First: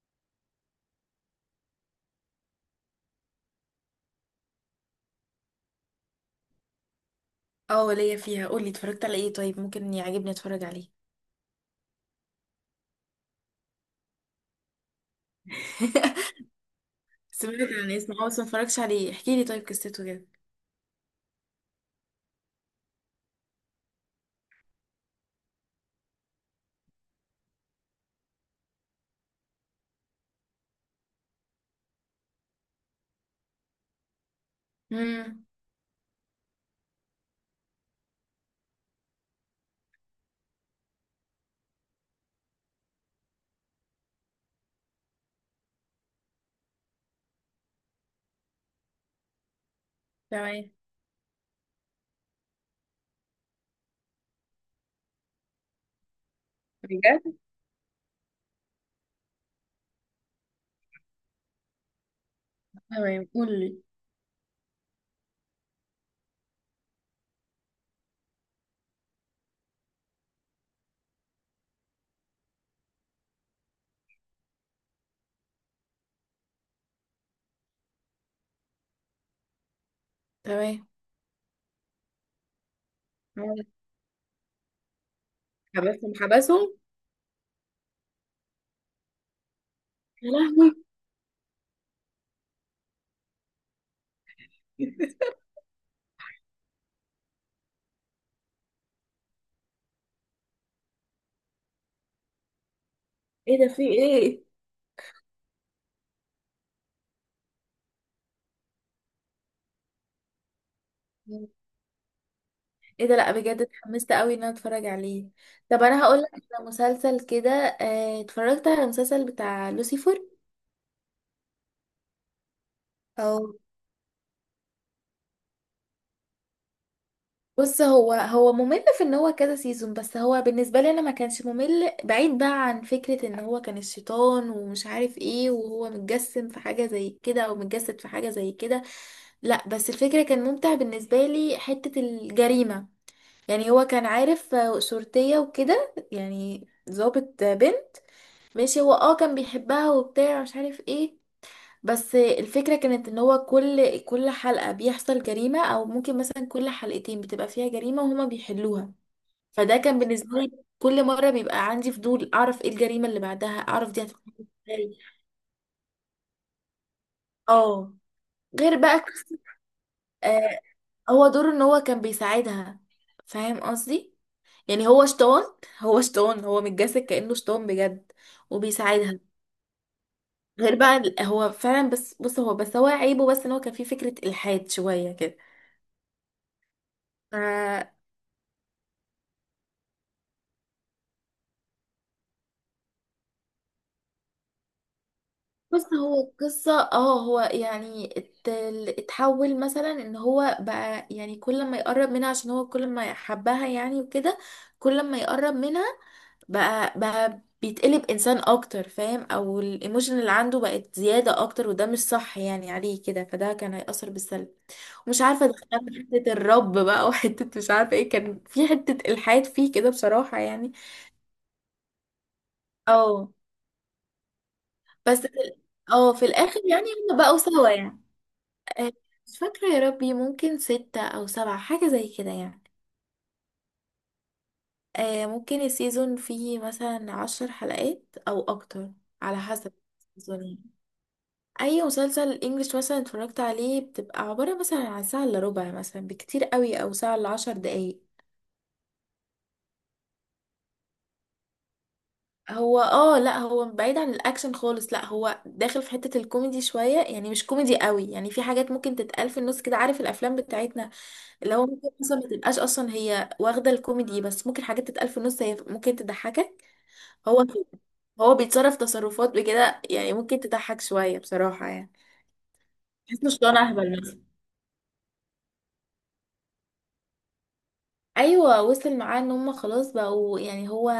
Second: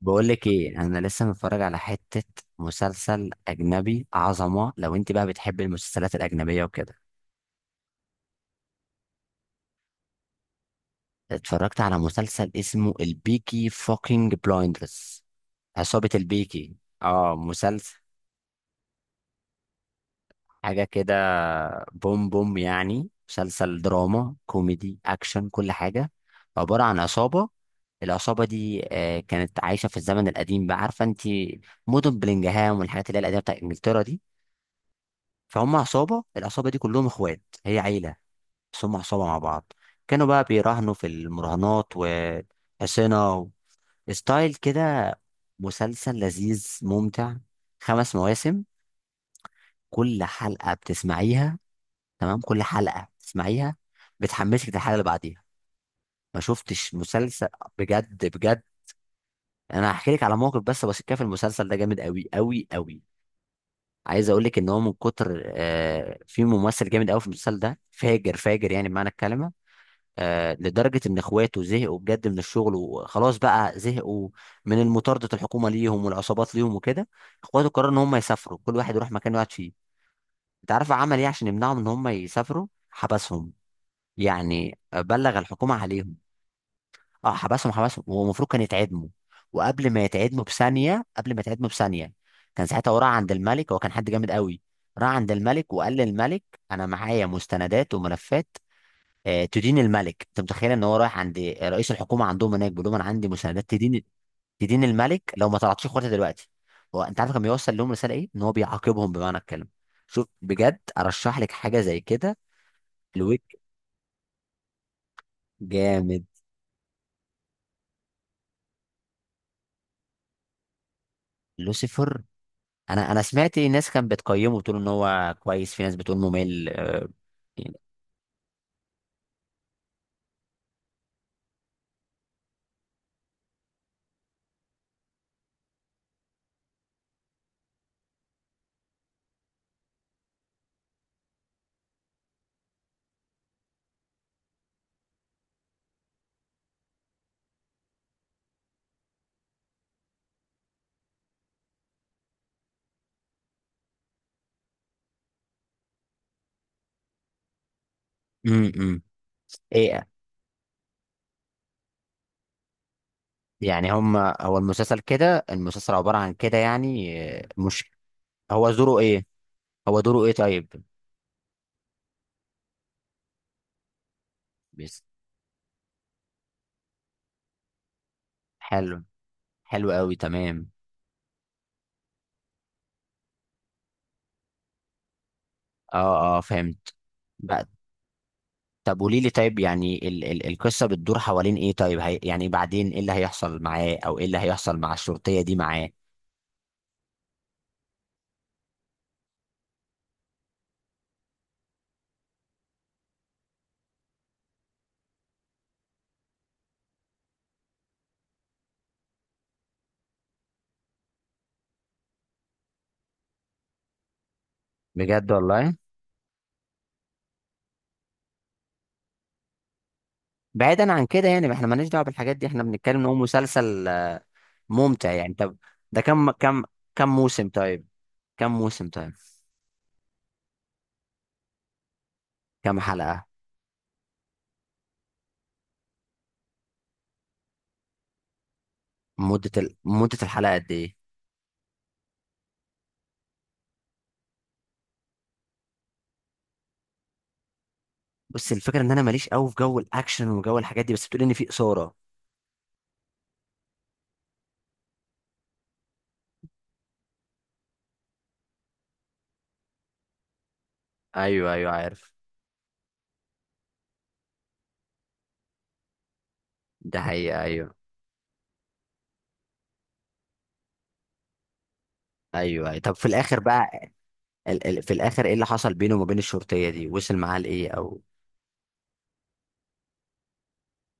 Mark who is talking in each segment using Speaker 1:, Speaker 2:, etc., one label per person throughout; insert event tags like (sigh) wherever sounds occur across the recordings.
Speaker 1: بقول لك ايه، انا لسه متفرج على حته مسلسل اجنبي عظمه. لو انت بقى بتحب المسلسلات الاجنبيه وكده،
Speaker 2: اه، ليا فيها. قولي اتفرجت على ايه؟ طيب ممكن يعجبني اتفرج عليه.
Speaker 1: اتفرجت على مسلسل اسمه البيكي فوكينج بلايندرز. عصابه
Speaker 2: (laughs)
Speaker 1: البيكي، اه
Speaker 2: سمعت عن
Speaker 1: مسلسل
Speaker 2: اسمه، بس ما اتفرجتش عليه. احكي لي طيب قصته كده.
Speaker 1: حاجه كده، بوم بوم، يعني مسلسل دراما كوميدي اكشن كل حاجه. عباره عن عصابه. العصابه دي كانت عايشه في الزمن القديم. بقى عارفه انت مدن بلينجهام والحاجات اللي هي القديمه بتاعت انجلترا دي.
Speaker 2: امم.
Speaker 1: فهم عصابة، العصابة دي كلهم اخوات، هي عيلة بس هم عصابة مع بعض. كانوا بقى بيراهنوا في المراهنات وحصينة ستايل كده. مسلسل لذيذ ممتع، خمس مواسم، كل
Speaker 2: تمام.
Speaker 1: حلقة بتسمعيها. تمام، كل حلقة بتسمعيها بتحمسك للحلقة اللي بعديها. ما شفتش
Speaker 2: بجد.
Speaker 1: مسلسل بجد بجد. انا هحكي لك على موقف بس كده في المسلسل ده جامد قوي قوي قوي.
Speaker 2: تمام، قولي.
Speaker 1: عايز اقول لك ان هو من كتر في ممثل جامد قوي في المسلسل ده، فاجر فاجر يعني بمعنى الكلمة. آه، لدرجة إن إخواته زهقوا بجد من الشغل وخلاص بقى زهقوا من المطاردة، الحكومة ليهم والعصابات ليهم وكده. إخواته قرروا إن هم يسافروا، كل واحد يروح مكان يقعد فيه. أنت
Speaker 2: تمام.
Speaker 1: عارف عمل إيه عشان يمنعهم إن هم يسافروا؟ حبسهم.
Speaker 2: مالك؟
Speaker 1: يعني بلغ الحكومة
Speaker 2: حبسهم،
Speaker 1: عليهم.
Speaker 2: حبسهم.
Speaker 1: أه حبسهم حبسهم، هو المفروض كان يتعدموا. وقبل ما
Speaker 2: يا
Speaker 1: يتعدموا
Speaker 2: لهوي.
Speaker 1: بثانية، قبل ما يتعدموا بثانية، كان ساعتها هو راح عند الملك. هو كان حد جامد قوي. راح
Speaker 2: (laughs)
Speaker 1: عند الملك وقال للملك، أنا معايا مستندات وملفات، تدين الملك. انت متخيل ان هو رايح عند رئيس الحكومه عندهم هناك بيقول لهم انا عندي
Speaker 2: ايه
Speaker 1: مساندات
Speaker 2: ده، في
Speaker 1: تدين،
Speaker 2: ايه؟
Speaker 1: تدين الملك، لو ما طلعتش اخواتي دلوقتي. هو انت عارف كان بيوصل لهم رساله ايه؟ ان هو بيعاقبهم بمعنى الكلمه. شوف بجد، ارشح لك حاجه زي كده
Speaker 2: ايه ده؟ لا
Speaker 1: الويك،
Speaker 2: بجد اتحمست قوي ان انا اتفرج عليه. طب انا هقول
Speaker 1: جامد.
Speaker 2: لك على مسلسل كده، اتفرجت على مسلسل بتاع لوسيفر.
Speaker 1: لوسيفر، انا
Speaker 2: او،
Speaker 1: سمعت ناس كانت بتقيمه بتقول ان هو كويس، في ناس بتقول ممل يعني.
Speaker 2: بص، هو ممل في ان هو كذا سيزون، بس هو بالنسبه لي انا ما كانش ممل. بعيد بقى عن فكره ان هو كان الشيطان ومش عارف ايه، وهو متجسم في حاجه زي كده او متجسد في حاجه زي كده. لا بس الفكره كان ممتع بالنسبه لي حته الجريمه. يعني هو كان عارف شرطيه وكده، يعني ضابط بنت. ماشي، هو كان بيحبها وبتاع مش عارف ايه. بس الفكرة كانت ان هو كل حلقة بيحصل جريمة، او ممكن مثلا كل حلقتين بتبقى فيها جريمة وهما
Speaker 1: امم
Speaker 2: بيحلوها.
Speaker 1: امم.
Speaker 2: فده كان
Speaker 1: ايه،
Speaker 2: بالنسبة لي كل مرة بيبقى عندي فضول أعرف ايه الجريمة اللي بعدها، أعرف
Speaker 1: يعني
Speaker 2: دي
Speaker 1: هم
Speaker 2: هتكون
Speaker 1: هو المسلسل
Speaker 2: ازاي.
Speaker 1: كده؟ المسلسل عباره عن كده يعني مش
Speaker 2: اه.
Speaker 1: هو
Speaker 2: غير بقى
Speaker 1: دوره ايه؟ هو دوره ايه
Speaker 2: آه،
Speaker 1: طيب؟
Speaker 2: هو دوره ان هو كان بيساعدها. فاهم قصدي؟ يعني
Speaker 1: بس
Speaker 2: هو شطان. هو شطان، هو متجسد كأنه شطان بجد
Speaker 1: حلو،
Speaker 2: وبيساعدها.
Speaker 1: حلو قوي تمام.
Speaker 2: غير بقى هو فعلا. بس بص هو بس هو عيبه بس ان هو كان فيه فكرة إلحاد شوية
Speaker 1: اه اه، فهمت بقى.
Speaker 2: كده.
Speaker 1: طب قولي لي طيب، يعني ال القصه بتدور حوالين ايه طيب؟ هي يعني بعدين ايه اللي هيحصل معاه، او ايه اللي هيحصل مع الشرطيه دي
Speaker 2: بص،
Speaker 1: معاه؟
Speaker 2: هو القصة، هو يعني اتحول مثلا ان هو بقى يعني كل ما يقرب منها عشان هو كل ما يحبها، يعني وكده. كل ما يقرب منها بقى بيتقلب انسان اكتر، فاهم؟ او الايموشن اللي عنده بقت زيادة اكتر، وده مش صح يعني عليه كده، فده كان هيأثر بالسلب. مش
Speaker 1: بجد
Speaker 2: عارفة،
Speaker 1: والله.
Speaker 2: دخلنا في حتة الرب بقى (laughs) وحتة مش عارفة ايه. كان في حتة الحاد فيه كده، بصراحة يعني.
Speaker 1: بعيدا عن كده يعني، احنا مالناش دعوه بالحاجات دي، احنا بنتكلم ان هو
Speaker 2: اه.
Speaker 1: مسلسل ممتع
Speaker 2: بس في
Speaker 1: يعني. طب ده
Speaker 2: اه في
Speaker 1: كم
Speaker 2: الاخر
Speaker 1: كم
Speaker 2: يعني
Speaker 1: كم
Speaker 2: هم بقوا
Speaker 1: موسم
Speaker 2: سوا
Speaker 1: طيب؟
Speaker 2: يعني.
Speaker 1: كم موسم
Speaker 2: آه،
Speaker 1: طيب؟
Speaker 2: مش فاكرة يا ربي، ممكن ستة أو سبعة حاجة زي كده يعني.
Speaker 1: كم حلقه؟
Speaker 2: ممكن السيزون فيه مثلا 10 حلقات أو أكتر. على حسب
Speaker 1: مده
Speaker 2: السيزون
Speaker 1: الحلقه قد
Speaker 2: يعني.
Speaker 1: ايه؟
Speaker 2: أي مسلسل إنجليش مثلا اتفرجت عليه بتبقى عبارة مثلا عن ساعة إلا ربع مثلا بكتير قوي، أو ساعة إلا 10 دقايق.
Speaker 1: بص، الفكره ان انا ماليش قوي في جو الاكشن وجو الحاجات دي، بس بتقول ان في اثاره.
Speaker 2: هو لا، هو بعيد عن الاكشن خالص. لا، هو داخل في حتة الكوميدي شوية، يعني مش كوميدي قوي. يعني في حاجات ممكن تتقال في النص كده، عارف الافلام بتاعتنا
Speaker 1: ايوه
Speaker 2: اللي هو
Speaker 1: ايوه
Speaker 2: ممكن
Speaker 1: عارف.
Speaker 2: اصلا ما تبقاش اصلا هي واخدة الكوميدي، بس ممكن حاجات تتقال في النص هي ممكن تضحكك.
Speaker 1: ده حقيقة.
Speaker 2: هو كده.
Speaker 1: ايوه
Speaker 2: هو بيتصرف تصرفات بكده، يعني ممكن تضحك شوية بصراحة يعني.
Speaker 1: ايوه أيوة. طب في
Speaker 2: تحس مش
Speaker 1: الاخر
Speaker 2: طالع
Speaker 1: بقى،
Speaker 2: اهبل مثلا.
Speaker 1: في الاخر ايه اللي حصل بينه وما بين الشرطيه دي؟ وصل معاه لايه او؟
Speaker 2: ايوه، وصل معاه ان هم خلاص بقوا يعني. هو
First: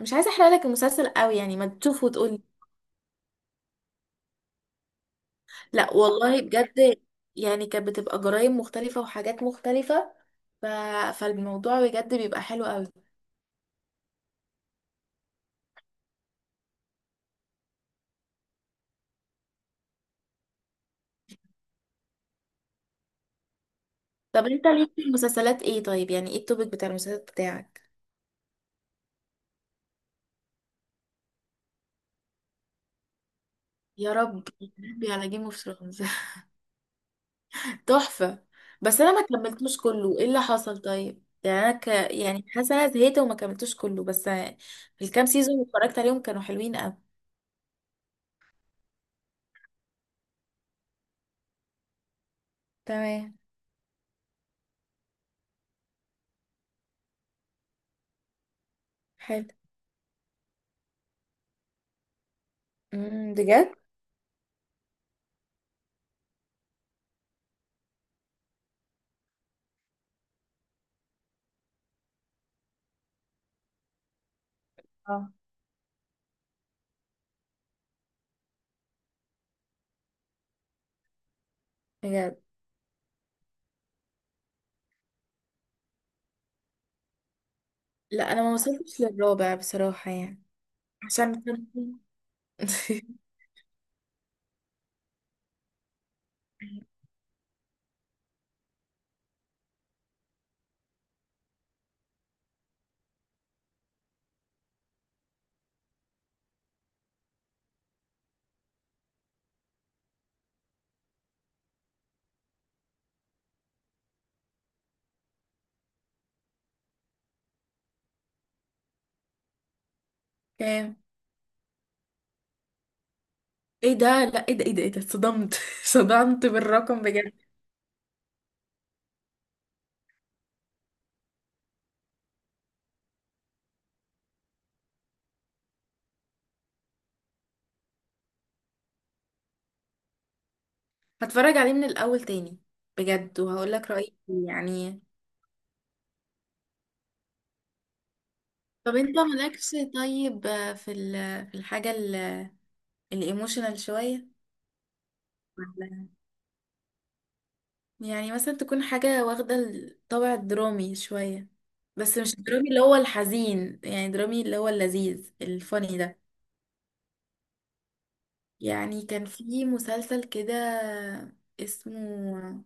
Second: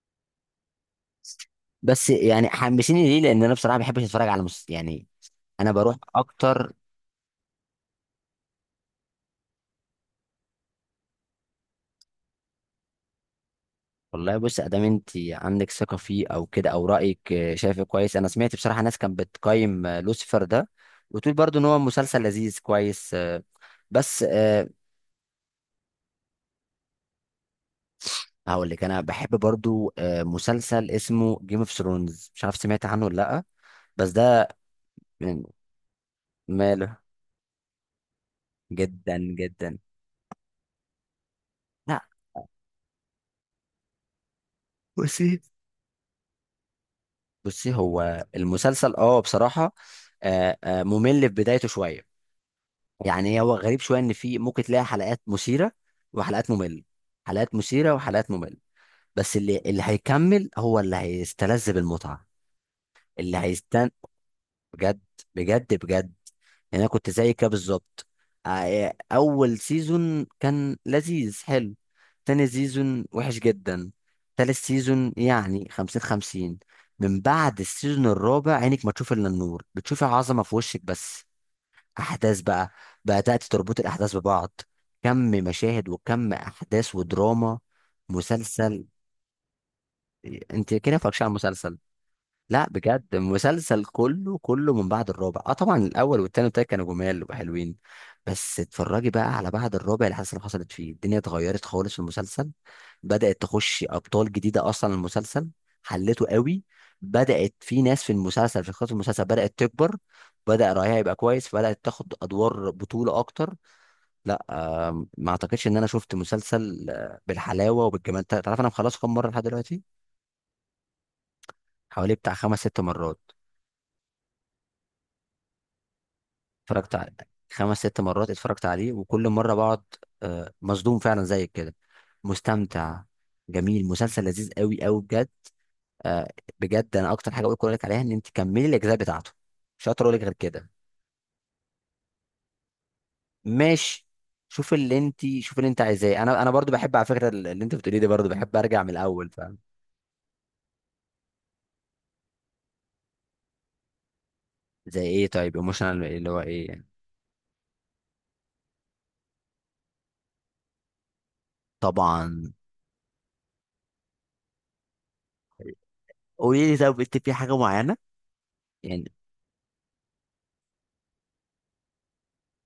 Speaker 2: مش عايزه احرق لك المسلسل قوي، يعني ما تشوفه
Speaker 1: بس
Speaker 2: وتقول.
Speaker 1: يعني حمسيني ليه، لان انا بصراحه ما بحبش اتفرج على يعني. انا
Speaker 2: لا
Speaker 1: بروح
Speaker 2: والله
Speaker 1: اكتر.
Speaker 2: بجد. يعني كانت بتبقى جرايم مختلفة وحاجات مختلفة. ف... فالموضوع بجد بيبقى حلو قوي.
Speaker 1: والله بص، ادام انت عندك ثقه فيه او كده او رايك شايفه كويس. انا سمعت بصراحه ناس كانت بتقيم لوسيفر ده، وتقول برضو ان هو مسلسل لذيذ كويس بس
Speaker 2: طب انت
Speaker 1: أه.
Speaker 2: ليك في المسلسلات ايه طيب؟ يعني ايه التوبيك بتاع المسلسلات بتاعك؟
Speaker 1: هقول لك، انا بحب برضو مسلسل اسمه جيم اوف ثرونز، مش عارف سمعت عنه ولا لا؟ بس
Speaker 2: يا رب،
Speaker 1: ده.
Speaker 2: يا ربي، على جيم
Speaker 1: من-
Speaker 2: اوف ثرونز.
Speaker 1: ماله.
Speaker 2: (laughs) تحفة. بس انا
Speaker 1: جدا
Speaker 2: ما كملتوش
Speaker 1: جدا.
Speaker 2: كله، ايه اللي حصل طيب؟ يعني انا
Speaker 1: لا
Speaker 2: يعني حاسه انا زهقت وما كملتوش كله بس. الكام
Speaker 1: بصي،
Speaker 2: سيزون اللي اتفرجت عليهم كانوا حلوين قوي.
Speaker 1: بصي هو المسلسل اه بصراحة ممل في بدايته شوية.
Speaker 2: تمام.
Speaker 1: يعني هو غريب شوية، ان في ممكن تلاقي حلقات مثيرة وحلقات ممل. حلقات مثيرة وحلقات ممل بس
Speaker 2: حلو.
Speaker 1: اللي هيكمل هو اللي هيستلذ بالمتعة.
Speaker 2: امم.
Speaker 1: اللي
Speaker 2: بجد.
Speaker 1: هيست بجد، بجد بجد. يعني انا كنت زي كده بالظبط. اول سيزون كان لذيذ حلو، تاني سيزون وحش جدا، تالت سيزون
Speaker 2: اه.
Speaker 1: يعني خمسين خمسين. من بعد السيزون الرابع، عينك ما تشوف الا النور، بتشوفي عظمه في وشك بس.
Speaker 2: بجد.
Speaker 1: احداث بقى، بدات تربط الاحداث ببعض، كم مشاهد وكم احداث ودراما،
Speaker 2: لا، انا ما
Speaker 1: مسلسل.
Speaker 2: وصلتش للرابع بصراحة
Speaker 1: إيه،
Speaker 2: يعني.
Speaker 1: انت كده مفكش على
Speaker 2: عشان كان.
Speaker 1: المسلسل. لا بجد
Speaker 2: (laughs)
Speaker 1: مسلسل كله كله، من بعد الرابع. اه طبعا الاول والتاني والتالت كانوا جمال وحلوين، بس اتفرجي بقى على بعد الرابع، الحادثه اللي حصل حصلت فيه الدنيا اتغيرت خالص في المسلسل. بدات تخش ابطال جديده اصلا المسلسل، حلته قوي. بدات في ناس في المسلسل، في خط المسلسل بدات تكبر، بدا رايها يبقى كويس، فبدات تاخد ادوار بطوله اكتر. لا آه، ما اعتقدش ان انا شفت مسلسل بالحلاوه وبالجمال. تعرف انا مخلصه كام مره لحد دلوقتي؟
Speaker 2: كام؟
Speaker 1: حوالي بتاع خمس ست مرات
Speaker 2: ايه ده؟ لا ايه ده، ايه ده، ايه ده؟ اتصدمت. (laughs) صدمت
Speaker 1: اتفرجت
Speaker 2: بالرقم
Speaker 1: عليه،
Speaker 2: بجد.
Speaker 1: خمس ست مرات اتفرجت عليه وكل مرة بقعد مصدوم فعلا زيك كده، مستمتع. جميل، مسلسل لذيذ قوي قوي بجد آه، بجد. انا اكتر حاجة اقول لك عليها، ان انت كملي الاجزاء بتاعته. مش هقدر اقول لك غير كده.
Speaker 2: هتفرج عليه من الاول تاني بجد، وهقول لك
Speaker 1: ماشي.
Speaker 2: رأيي فيه يعني.
Speaker 1: شوف اللي انت عايزاه. انا برضو بحب على فكرة اللي انت بتقوليه ده، برضو بحب ارجع من
Speaker 2: طب انت
Speaker 1: الاول فاهم.
Speaker 2: مالكش طيب في في الحاجة الايموشنال شوية؟
Speaker 1: زي ايه طيب؟
Speaker 2: ولا
Speaker 1: ايموشنال اللي هو ايه يعني؟
Speaker 2: يعني مثلا تكون حاجة واخدة الطابع الدرامي شوية، بس مش
Speaker 1: طبعا.
Speaker 2: الدرامي اللي هو الحزين، يعني درامي اللي هو اللذيذ الفاني ده.
Speaker 1: قولي لي، طب انت في حاجة معينة؟
Speaker 2: يعني
Speaker 1: يعني.
Speaker 2: كان في مسلسل كده اسمه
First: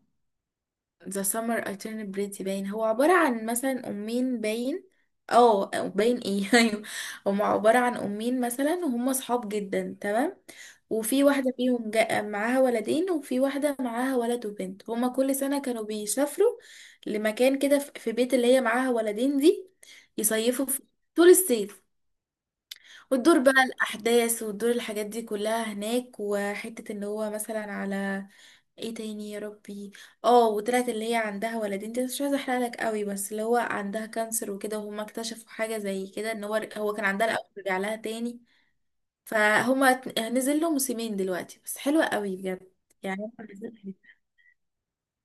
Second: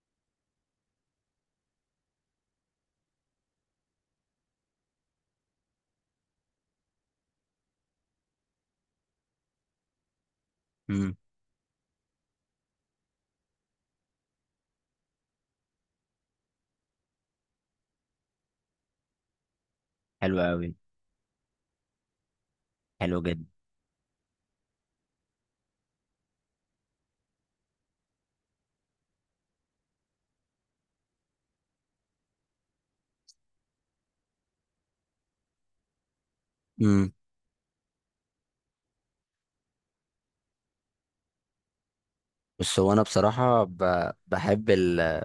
Speaker 2: ذا سمر alternate بريتي باين، هو عبارة عن مثلا أمين باين. اه، أو باين ايه؟ (laughs) ايوه. هما عبارة عن أمين مثلا، وهم صحاب جدا تمام.
Speaker 1: امم.
Speaker 2: وفي واحدة فيهم معاها ولدين، وفي واحدة معاها ولد وبنت. هما كل سنة كانوا بيسافروا لمكان كده، في بيت اللي هي معاها ولدين دي،
Speaker 1: حلو
Speaker 2: يصيفوا
Speaker 1: قوي،
Speaker 2: في طول الصيف.
Speaker 1: حلو
Speaker 2: وتدور
Speaker 1: جدا.
Speaker 2: بقى الأحداث وتدور الحاجات دي كلها هناك، وحتة ان هو مثلا على ايه تاني يا ربي. اه، وطلعت اللي هي عندها ولدين دي، مش عايزة احرقلك قوي، بس اللي هو عندها كانسر وكده، وهما اكتشفوا حاجة زي كده ان هو كان عندها الأول رجع لها تاني. فهما نزل له موسمين دلوقتي بس، حلوة قوي بجد.
Speaker 1: بس هو انا
Speaker 2: يعني هما
Speaker 1: بصراحه
Speaker 2: نزل حلو.
Speaker 1: بحب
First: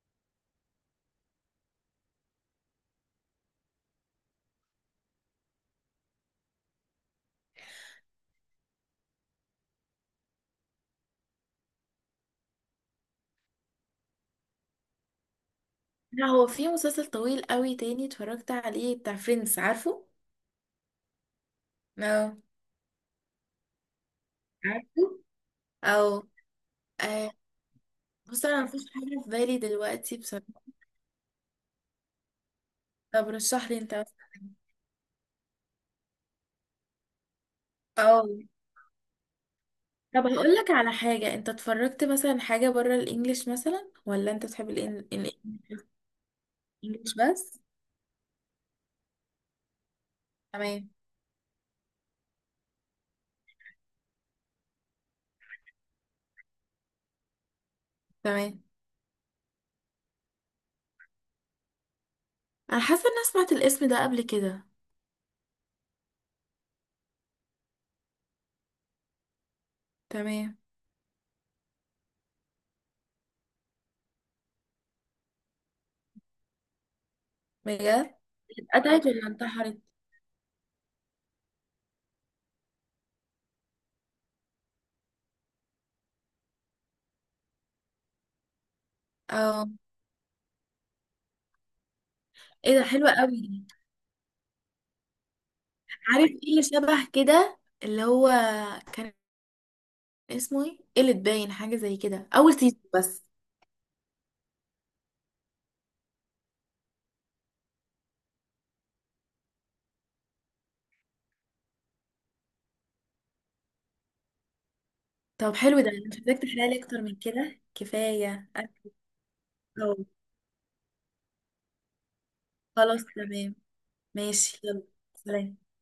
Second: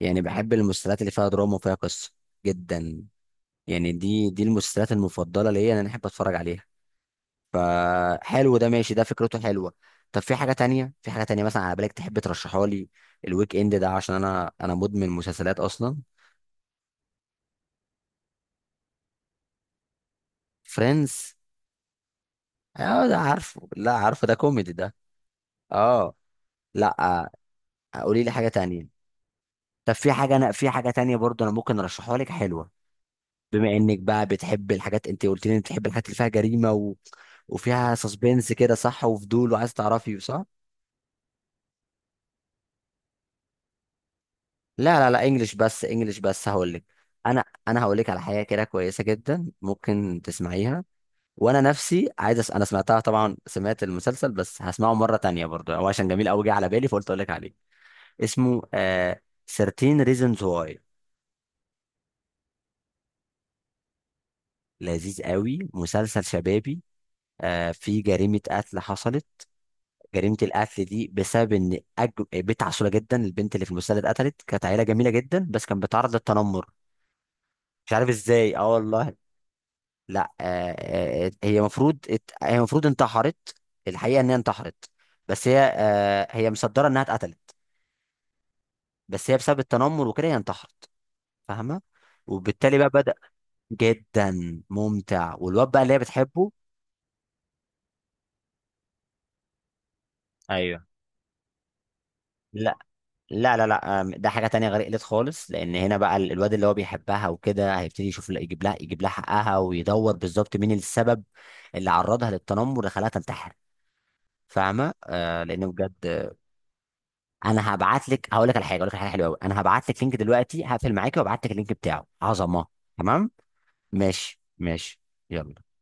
Speaker 1: يعني بحب المسلسلات اللي فيها دراما وفيها قصه، جدا. يعني دي المسلسلات المفضله ليا، إن انا احب اتفرج عليها. فحلو ده، ماشي، ده فكرته حلوه. طب في حاجه تانية؟ مثلا على بالك تحب ترشحها لي الويك اند ده؟ عشان انا مدمن مسلسلات اصلا.
Speaker 2: لا، هو في مسلسل طويل قوي تاني اتفرجت عليه بتاع فريندز، عارفه؟
Speaker 1: فريندز.
Speaker 2: اه،
Speaker 1: اه ده عارفه، لا عارفه ده كوميدي ده.
Speaker 2: عارفه؟
Speaker 1: اه.
Speaker 2: او.
Speaker 1: لا.
Speaker 2: آه،
Speaker 1: قولي لي
Speaker 2: بص
Speaker 1: حاجه
Speaker 2: انا مفيش
Speaker 1: تانية.
Speaker 2: حاجه في بالي
Speaker 1: طب في
Speaker 2: دلوقتي.
Speaker 1: حاجه، انا في حاجه تانية برضو انا ممكن ارشحها لك حلوه.
Speaker 2: طب
Speaker 1: بما
Speaker 2: رشح لي انت
Speaker 1: انك بقى
Speaker 2: مثلا.
Speaker 1: بتحب الحاجات، انت قلت لي إنك بتحب الحاجات اللي فيها جريمه و، وفيها
Speaker 2: اه.
Speaker 1: سسبنس كده، صح؟ وفضول وعايز تعرفي،
Speaker 2: طب
Speaker 1: صح؟
Speaker 2: هقول لك على حاجة، انت اتفرجت مثلا حاجة بره الانجليش مثلا، ولا انت بتحب
Speaker 1: لا لا لا، انجلش بس، انجلش بس هقول لك.
Speaker 2: الانجليش
Speaker 1: انا
Speaker 2: بس؟
Speaker 1: انا هقول لك على حاجه كده كويسه جدا ممكن تسمعيها.
Speaker 2: تمام.
Speaker 1: وانا نفسي عايز انا سمعتها طبعا، سمعت المسلسل بس هسمعه مره تانية برضو، هو عشان جميل قوي. جه على بالي فقلت اقول لك عليه. اسمه
Speaker 2: تمام.
Speaker 1: 13 reasons why.
Speaker 2: انا حاسة ان انا سمعت الاسم ده قبل كده.
Speaker 1: لذيذ قوي، مسلسل شبابي. في جريمه قتل حصلت، جريمة
Speaker 2: تمام.
Speaker 1: القتل دي بسبب إن بنت عسولة جدا، البنت اللي في المسلسل اتقتلت، كانت عيلة جميلة جدا بس كانت بتعرض للتنمر. مش عارف
Speaker 2: بجد.
Speaker 1: إزاي، أه
Speaker 2: اتقطعت
Speaker 1: والله.
Speaker 2: ولا انتحرت؟
Speaker 1: لا آه. هي المفروض هي المفروض انتحرت. الحقيقة إن هي انتحرت، بس هي آه هي مصدرة إنها اتقتلت، بس هي بسبب
Speaker 2: اه.
Speaker 1: التنمر وكده هي انتحرت. فاهمة؟ وبالتالي
Speaker 2: ايه ده،
Speaker 1: بقى
Speaker 2: حلوة
Speaker 1: بدأ،
Speaker 2: قوي دي.
Speaker 1: جدا ممتع، والواد بقى اللي هي
Speaker 2: عارف ايه
Speaker 1: بتحبه.
Speaker 2: اللي شبه كده اللي هو كان اسمه ايه؟
Speaker 1: ايوه.
Speaker 2: قلت باين، حاجة زي كده، اول سيزون بس.
Speaker 1: لا لا لا، ده حاجة تانية غير قلت خالص. لأن هنا بقى الواد اللي هو بيحبها وكده هيبتدي يشوف، لا، يجيب لها، يجيب لها حقها، ويدور بالظبط مين السبب اللي عرضها للتنمر، اللي خلاها تنتحر. فاهمة؟ آه
Speaker 2: طب
Speaker 1: لأنه
Speaker 2: حلو، ده مش
Speaker 1: بجد.
Speaker 2: محتاج تحلالي اكتر من كده،
Speaker 1: أنا هبعت لك، هقول
Speaker 2: كفاية
Speaker 1: لك على حاجة، حلوة أوي. أنا هبعت
Speaker 2: اه،
Speaker 1: لك لينك دلوقتي، هقفل معاكي وابعت لك اللينك بتاعه. عظمة.
Speaker 2: خلاص
Speaker 1: تمام؟
Speaker 2: تمام.
Speaker 1: ماشي
Speaker 2: ماشي، يلا.
Speaker 1: ماشي،
Speaker 2: سلام.
Speaker 1: يلا.